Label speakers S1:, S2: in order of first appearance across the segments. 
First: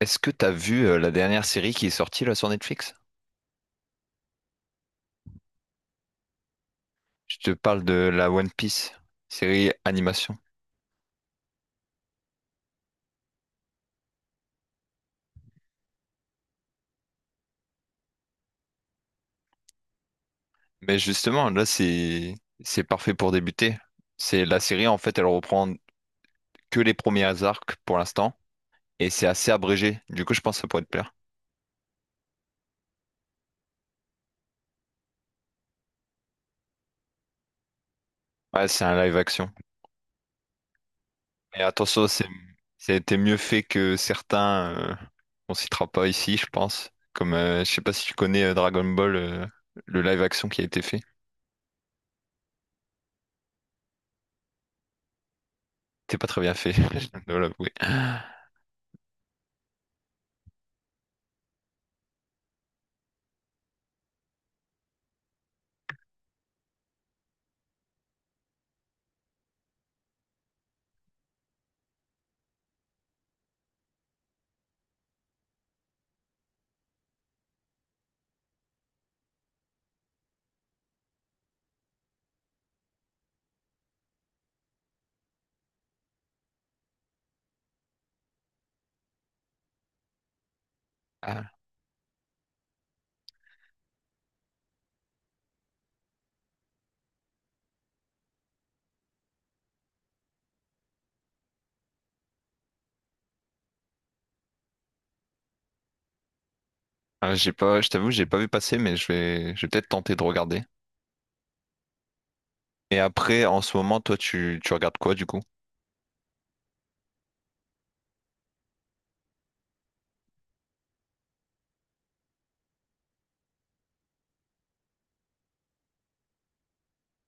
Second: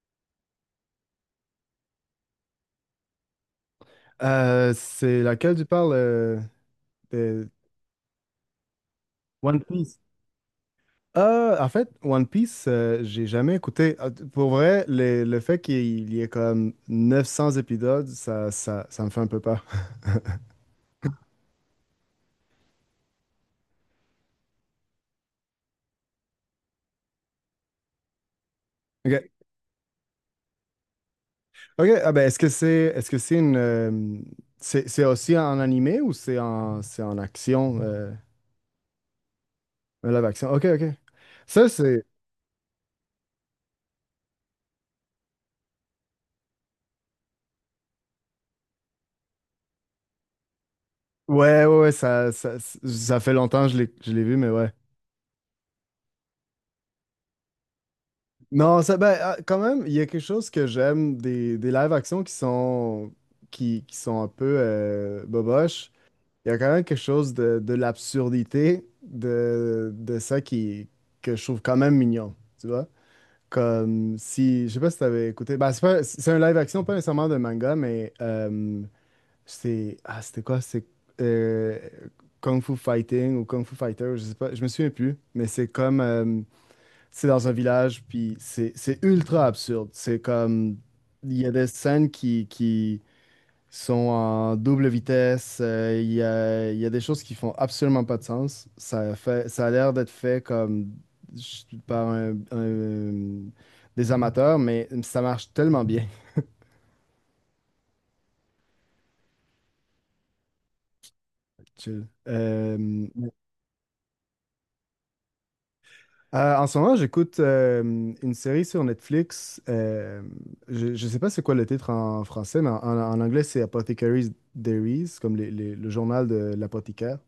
S1: Est-ce que t'as vu la dernière série qui est sortie là sur Netflix?
S2: C'est laquelle tu parles
S1: Je
S2: de
S1: te parle de la One Piece,
S2: One
S1: série
S2: Piece?
S1: animation.
S2: En fait, One Piece, j'ai jamais écouté. Ah, pour vrai, le fait qu'il y ait comme 900 épisodes, ça me fait un peu peur.
S1: Mais justement, là c'est parfait pour débuter. C'est la série en fait, elle reprend que les premiers arcs pour l'instant et c'est
S2: OK.
S1: assez abrégé. Du coup, je pense que ça pourrait te plaire.
S2: OK, ah ben, est-ce que c'est une c'est aussi en animé ou c'est en action
S1: Ouais, c'est un live action.
S2: un live action. OK, OK.
S1: Mais
S2: Ça c'est
S1: attention, c'était mieux fait que certains. On citera pas ici, je pense. Comme je sais pas si tu connais Dragon Ball, le live action qui a été fait.
S2: Ouais, ouais, ouais, ça fait longtemps que je l'ai vu mais ouais.
S1: C'était pas très bien fait, je dois l'avouer.
S2: Non, ça, ben, ah, quand même, il y a quelque chose que j'aime des live-action qui sont, qui sont un peu boboches. Il y a quand même quelque chose de l'absurdité de ça que je trouve quand même mignon, tu vois? Comme si, je sais pas si t'avais écouté, ben, c'est un live-action, pas nécessairement de manga, mais c'est, ah, c'était quoi? C'est euh, Kung Fu Fighting ou Kung Fu Fighter, je sais pas, je me souviens plus, mais c'est comme, c'est dans un village, puis c'est ultra absurde. C'est comme, il y a
S1: Ah.
S2: des scènes qui sont en double vitesse, il y a des choses qui font absolument pas de sens. Ça fait, ça a l'air d'être fait comme ch- par un- un- des amateurs, mais ça marche tellement bien.
S1: Ah, j'ai pas, je t'avoue, j'ai pas vu passer, mais je vais peut-être tenter de regarder.
S2: Chill.
S1: Et après, en ce moment, toi, tu regardes quoi du coup?
S2: En ce moment, j'écoute une série sur Netflix. Je ne sais pas c'est quoi le titre en français, mais en anglais, c'est Apothecaries Diaries, comme le journal de l'apothicaire.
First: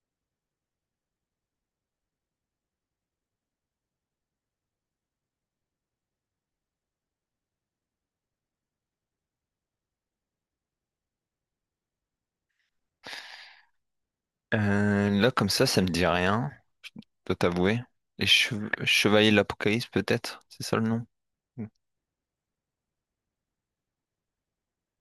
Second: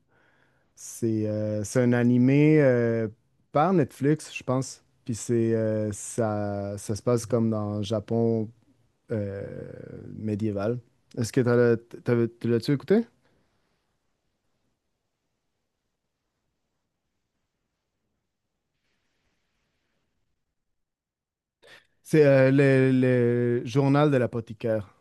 S2: C'est un animé par Netflix, je pense. Puis c'est ça se passe comme dans le Japon euh, médiéval. Est-ce que tu l'as-tu écouté?
S1: Là, comme ça me dit rien, dois t'avouer. Les Chevaliers de l'Apocalypse, peut-être? C'est ça le nom? Mm.
S2: C'est le journal de l'apothicaire.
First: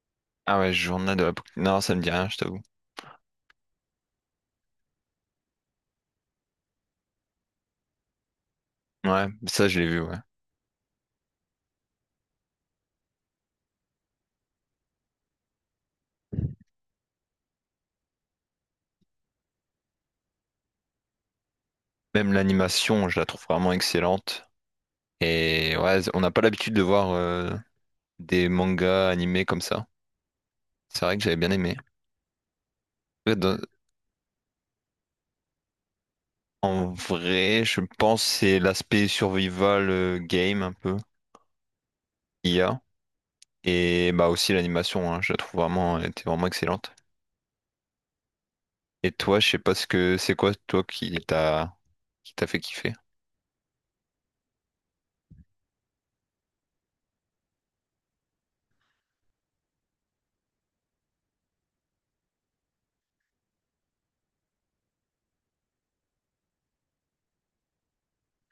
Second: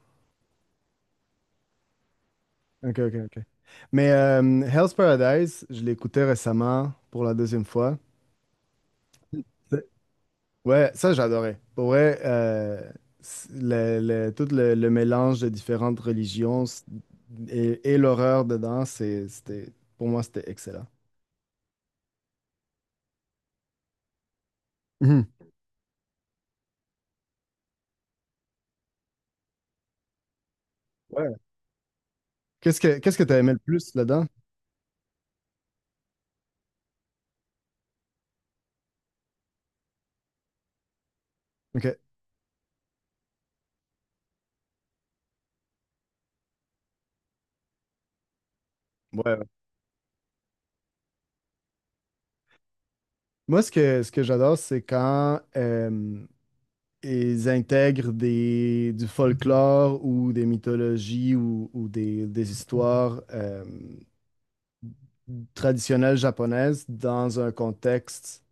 S1: Ah ouais, Journal de l'Apocalypse. Non, ça me dit rien, je t'avoue.
S2: Ok, ok, ok. Mais Hell's Paradise, je l'ai écouté récemment pour la deuxième fois.
S1: Ouais, ça, je
S2: C'est-
S1: l'ai vu, ouais.
S2: Ouais, ça j'adorais. Pour vrai, c- le, tout le mélange de différentes religions et l'horreur dedans, c'était, pour moi, c'était excellent.
S1: Même l'animation, je la trouve vraiment excellente.
S2: Mhm.
S1: Et ouais, on n'a pas l'habitude de voir des mangas animés comme ça. C'est vrai que
S2: Ouais.
S1: j'avais bien aimé.
S2: Qu'est-ce que t'as aimé le plus là-dedans?
S1: En vrai, je pense que c'est l'aspect survival game un peu,
S2: Ok. Ouais.
S1: IA, et bah aussi l'animation, hein, je la trouve vraiment, elle était vraiment excellente. Et
S2: Ouais.
S1: toi, je sais pas ce que c'est quoi toi qui t'a fait kiffer.
S2: Moi, ce que j'adore, c'est quand ils intègrent du folklore ou des mythologies ou des histoires traditionnelles japonaises dans un contexte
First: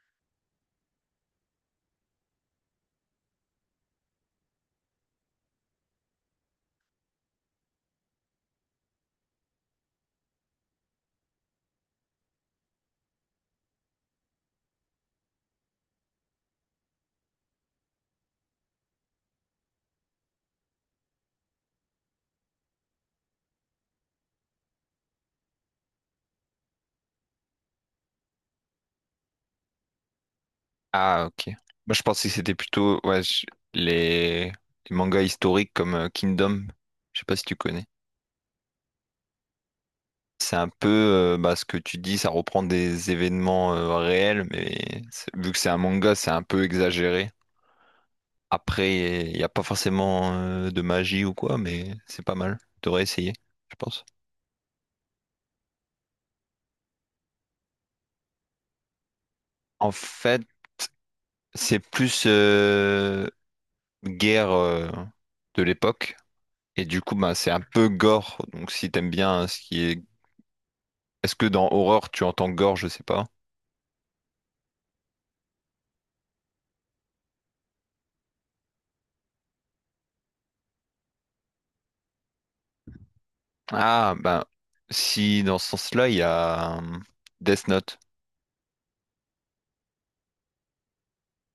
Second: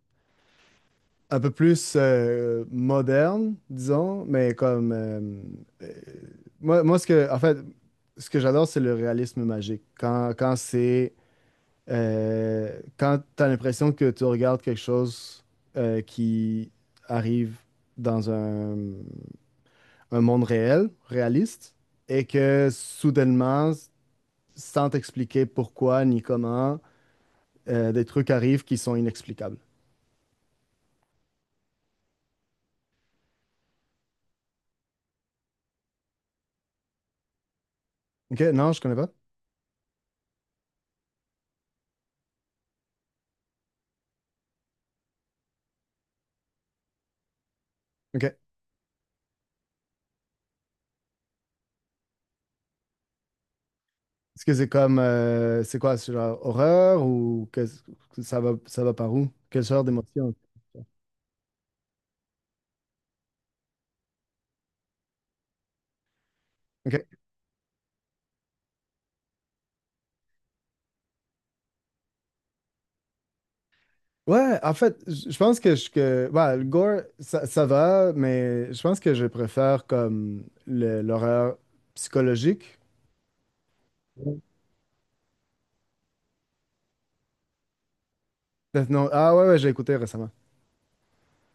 S2: un peu plus moderne, disons. Euh, Moi, en fait, ce que j'adore, c'est le réalisme magique. Quand quand tu as l'impression que tu regardes quelque chose qui arrive dans un monde réel, réaliste, et que soudainement, sans t'expliquer pourquoi ni comment, des trucs arrivent qui sont inexplicables.
S1: Ah ok. Moi je pensais que c'était plutôt ouais, je- les... les mangas historiques comme Kingdom, je sais pas si tu connais.
S2: Ok, non, je connais pas.
S1: C'est un peu bah, ce que tu dis, ça reprend des événements réels, mais c'est- vu que c'est un manga, c'est un peu exagéré.
S2: Ok.
S1: Après, il n'y a pas forcément de magie ou quoi, mais c'est pas mal. T'aurais essayer, je pense.
S2: Est-ce que c'est comme, c'est quoi, c'est genre horreur ou que ça va par où? Quelle sorte
S1: En
S2: d'émotion?
S1: fait, c'est plus guerre de l'époque. Et du
S2: Ok.
S1: coup, bah, c'est un peu gore. Donc si t'aimes bien hein, ce qui est... Est-ce que dans horreur, tu entends gore? Je sais pas.
S2: Ouais, en fait, je pense que ouais, le gore, ça va, mais je pense que je préfère comme l'horreur psychologique.
S1: Ah, ben, si dans ce sens-là, il y a Death Note.
S2: Non, ah ouais, ouais, j'ai écouté récemment.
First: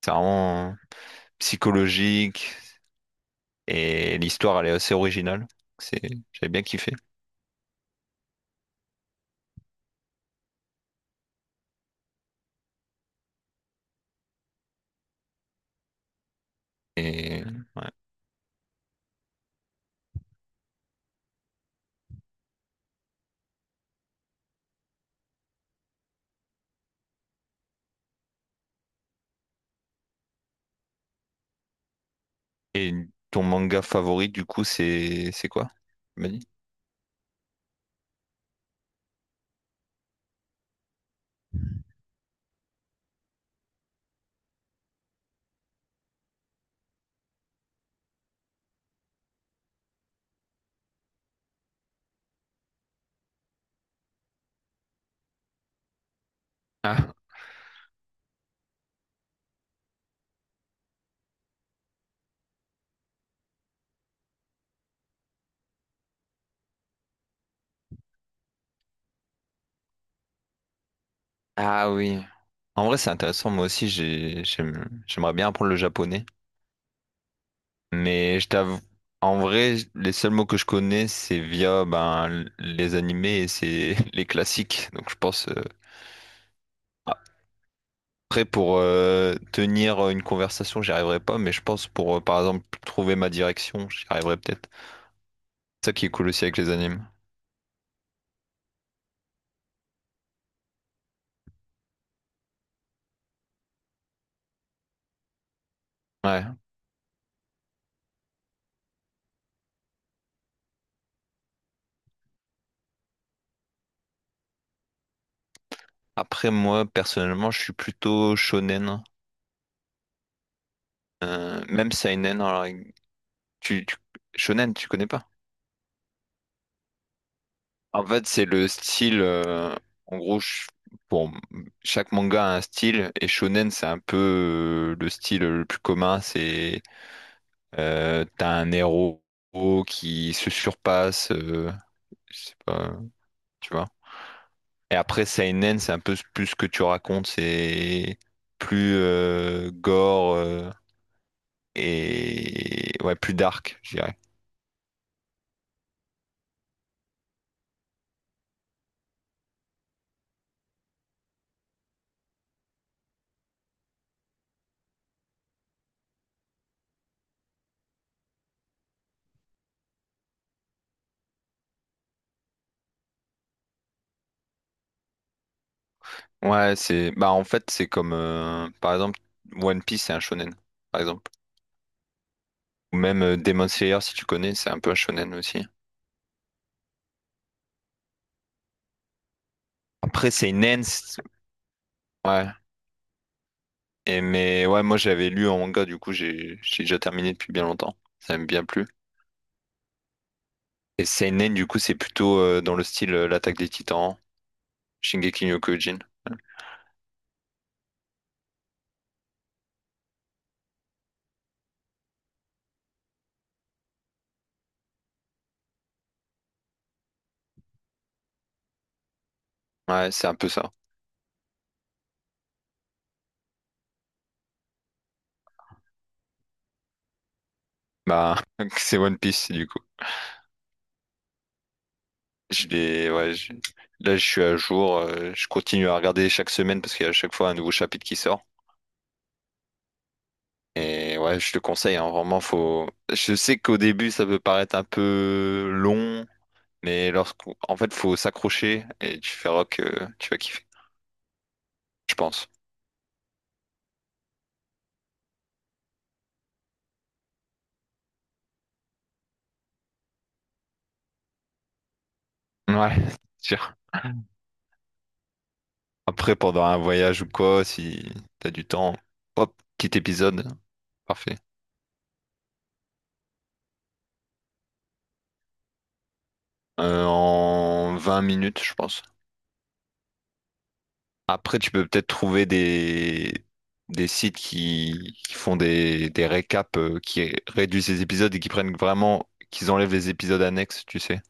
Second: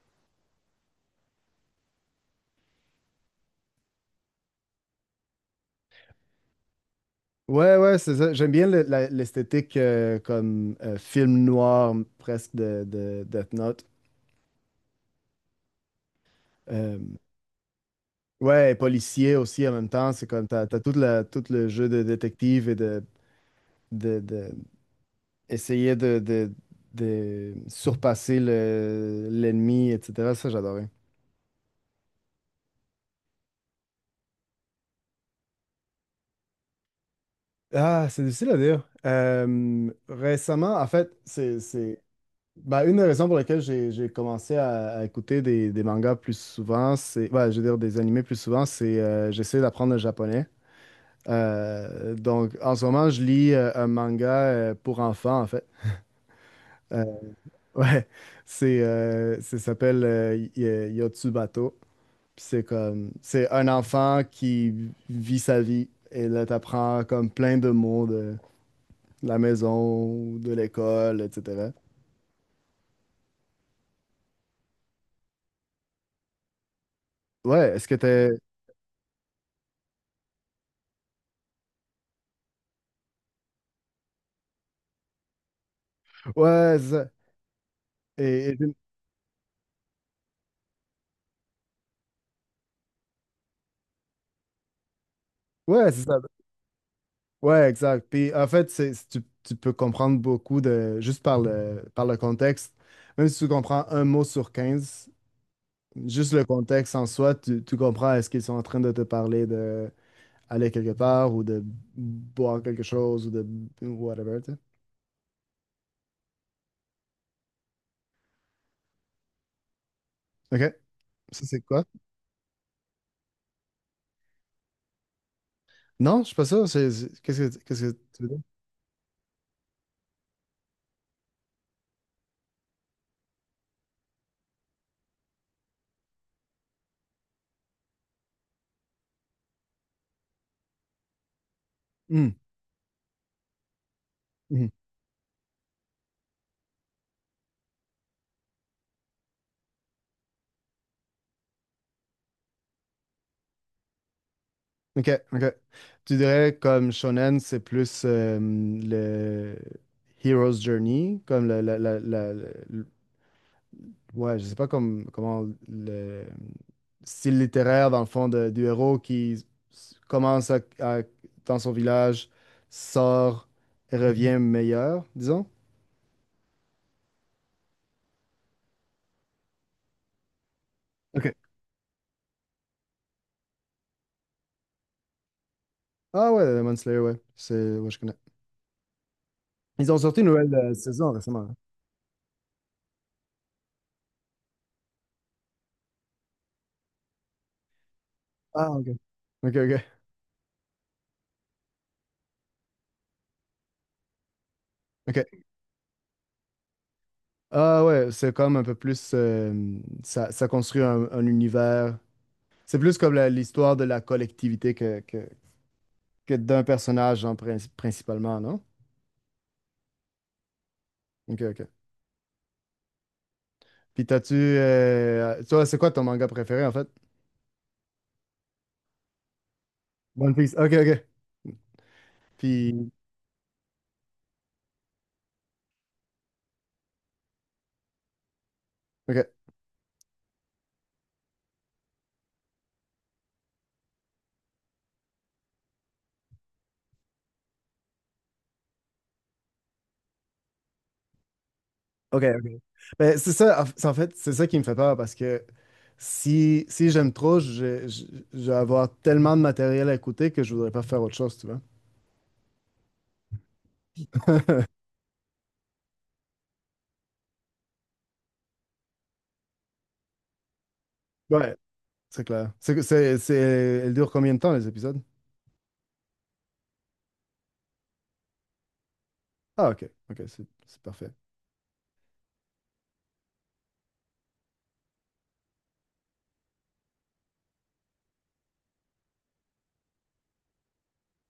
S1: C'est vraiment psychologique et l'histoire, elle est assez originale. C'est... J'avais bien kiffé.
S2: Ouais, ouais, c'est ça. J'aime bien l'esthétique comme film noir presque de Death Note. Euh,
S1: Et... ouais.
S2: ouais, et policier aussi en même temps. C'est comme t'as toute tout le jeu de détective et de, de- essayer de surpasser l'ennemi, etc. Ça, j'adorais.
S1: Et ton manga favori, du coup, c'est quoi? Tu m'as dit
S2: Ah, c'est difficile à dire. Récemment, en fait, c'est bah, une des raisons pour lesquelles j'ai commencé à écouter des mangas plus souvent, c'est, ouais, je veux dire des animés plus souvent, c'est j'essaie d'apprendre le japonais. Donc, en ce moment, je lis un manga pour enfants, en fait. Euh,
S1: Ah,
S2: ouais, ça s'appelle Yotsubato. Puis c'est un enfant qui vit sa vie. Et là, t'apprends comme plein de mots de la maison, de l'école, etc.
S1: Ah oui. En vrai, c'est intéressant. Moi aussi, j'aimerais bien apprendre le japonais.
S2: Ouais, est-ce que t'es...
S1: Mais je t'avoue, en vrai, les seuls mots que je connais, c'est via ben, les animés et c'est les classiques. Donc, je pense.
S2: Ouais, c'est ça.
S1: Après,
S2: Et,
S1: pour tenir une conversation, j'y arriverai pas. Mais je pense pour, par exemple, trouver ma direction, j'y arriverai peut-être. C'est
S2: Ouais,
S1: ça
S2: c'est
S1: qui est
S2: ça.
S1: cool aussi avec les animes.
S2: Ouais, exact. Puis en fait, tu peux comprendre beaucoup de juste par le contexte. Même si tu comprends un mot sur 15, juste
S1: Ouais.
S2: le contexte en soi, tu comprends est-ce qu'ils sont en train de te parler de aller quelque part ou de boire quelque chose ou de whatever, tu sais.
S1: Après, moi, personnellement, je suis plutôt shonen.
S2: OK. Ça, c'est quoi?
S1: Même seinen, alors, tu, tu- shonen, tu connais pas?
S2: Non, je suis pas sûr. Qu'est-ce que
S1: En
S2: tu
S1: fait,
S2: veux dire?
S1: c'est le style. En gros, bon, chaque manga a un style et shonen, c'est un peu le style le plus commun. C'est t'as un héros qui se surpasse.
S2: Hmm.
S1: Je sais pas, tu vois.
S2: Hmm.
S1: Et après seinen, c'est un peu plus ce que tu racontes. C'est plus gore et ouais, plus dark, je dirais.
S2: Ok, ok. Tu dirais comme shonen, c'est plus le hero's journey, comme ouais, je sais pas comment le style littéraire dans le fond du héros qui commence dans son village, sort et revient meilleur, disons.
S1: Ouais, c'est bah en fait c'est comme par exemple One Piece c'est un shonen par
S2: Ok.
S1: exemple ou même Demon Slayer si tu connais c'est un peu un shonen aussi.
S2: Ah ouais, Demon Slayer, ouais, c'est ouais, je connais. Ils ont sorti une
S1: Après c'est
S2: nouvelle
S1: une
S2: saison
S1: ends,
S2: récemment, hein.
S1: ouais. Et mais ouais moi j'avais lu en manga du coup j'ai déjà terminé depuis bien longtemps. Ça m'a bien
S2: Ah ok.
S1: plu.
S2: Ok, ok,
S1: Et seinen du coup c'est plutôt dans le style l'attaque des Titans
S2: ok.
S1: Shingeki no Kyojin.
S2: Ah ouais, c'est comme un peu plus, ça construit un univers. C'est plus comme l'histoire de la collectivité que d'un personnage, genre, principalement, non?
S1: Ouais, c'est un peu ça.
S2: Ok, ok. Puis t'as-tu. Toi, c'est quoi ton manga préféré, en fait?
S1: Bah, c'est One Piece, du coup.
S2: One Piece. Ok, ok.
S1: Je
S2: Puis.
S1: l'ai, ouais, je- là, je suis à jour. Je continue à regarder chaque semaine parce qu'il y a à chaque fois un nouveau chapitre qui sort.
S2: Ok,
S1: Et ouais, je te conseille, hein, vraiment, faut. Je sais qu'au début, ça peut paraître un peu long. Mais lorsqu'on, en fait, faut s'accrocher et tu verras que tu vas kiffer, je
S2: ok,
S1: pense.
S2: ok. Ben, c'est ça, en fait, c'est ça qui me fait peur parce que si j'aime trop, je vais avoir tellement de matériel à écouter que je voudrais pas faire autre chose, tu vois?
S1: Ouais, c'est sûr. Après, pendant un voyage ou quoi, si t'as du temps, hop, petit épisode, parfait.
S2: Ouais, c'est clair. Elle dure combien de temps, les épisodes?
S1: En 20 minutes, je pense.
S2: Ah, ok, ok, c'est parfait.
S1: Après, tu peux peut-être trouver des sites qui font des récaps, qui réduisent les épisodes et qui prennent vraiment, qu'ils enlèvent les épisodes annexes, tu sais.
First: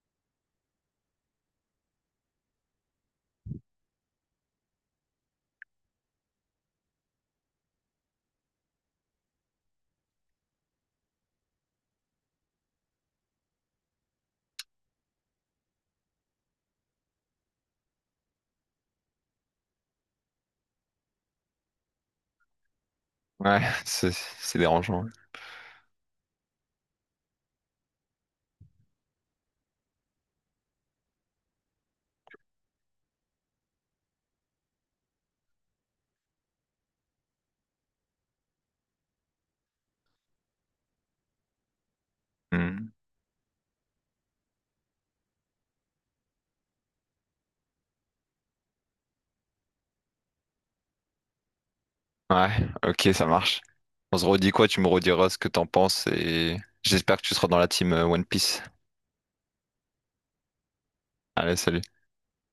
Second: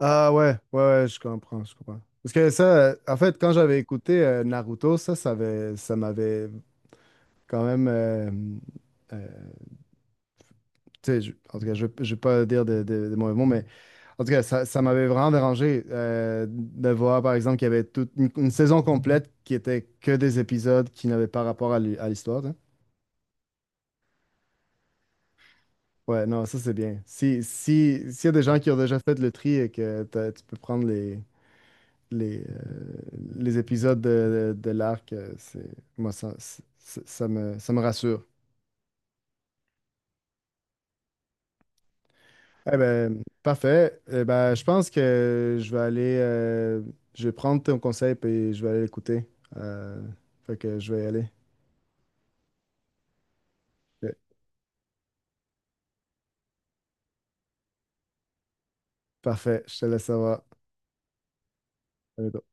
S2: Ah, ouais, ouais, ouais, je comprends, je comprends. Parce que ça, en fait, quand j'avais écouté Naruto, ça m'avait quand même. Euh, Tu sais, en tout cas, je ne vais pas dire de mauvais mots, mais en tout cas, ça m'avait vraiment dérangé de voir, par exemple, qu'il y avait toute une saison complète qui était que des épisodes qui n'avaient pas rapport à l'histoire, tu sais.
S1: Ouais, c'est dérangeant.
S2: Ouais, non, ça, c'est bien. Si, si, S'il y a des gens qui ont déjà fait le tri et que tu peux prendre les, euh, les épisodes de l'arc, c'est, moi, ça, c'est- ça me rassure. Eh
S1: Hmm.
S2: ben, parfait. Eh ben, je pense que je vais prendre ton conseil et je vais aller l'écouter. Euh, Fait que je vais y aller.
S1: Ouais, ok, ça marche. On se
S2: Ok.
S1: redit quoi? Tu me rediras ce que t'en penses et j'espère que tu seras dans la team One Piece.
S2: Parfait, je te laisse savoir.
S1: Allez, salut.
S2: À bientôt.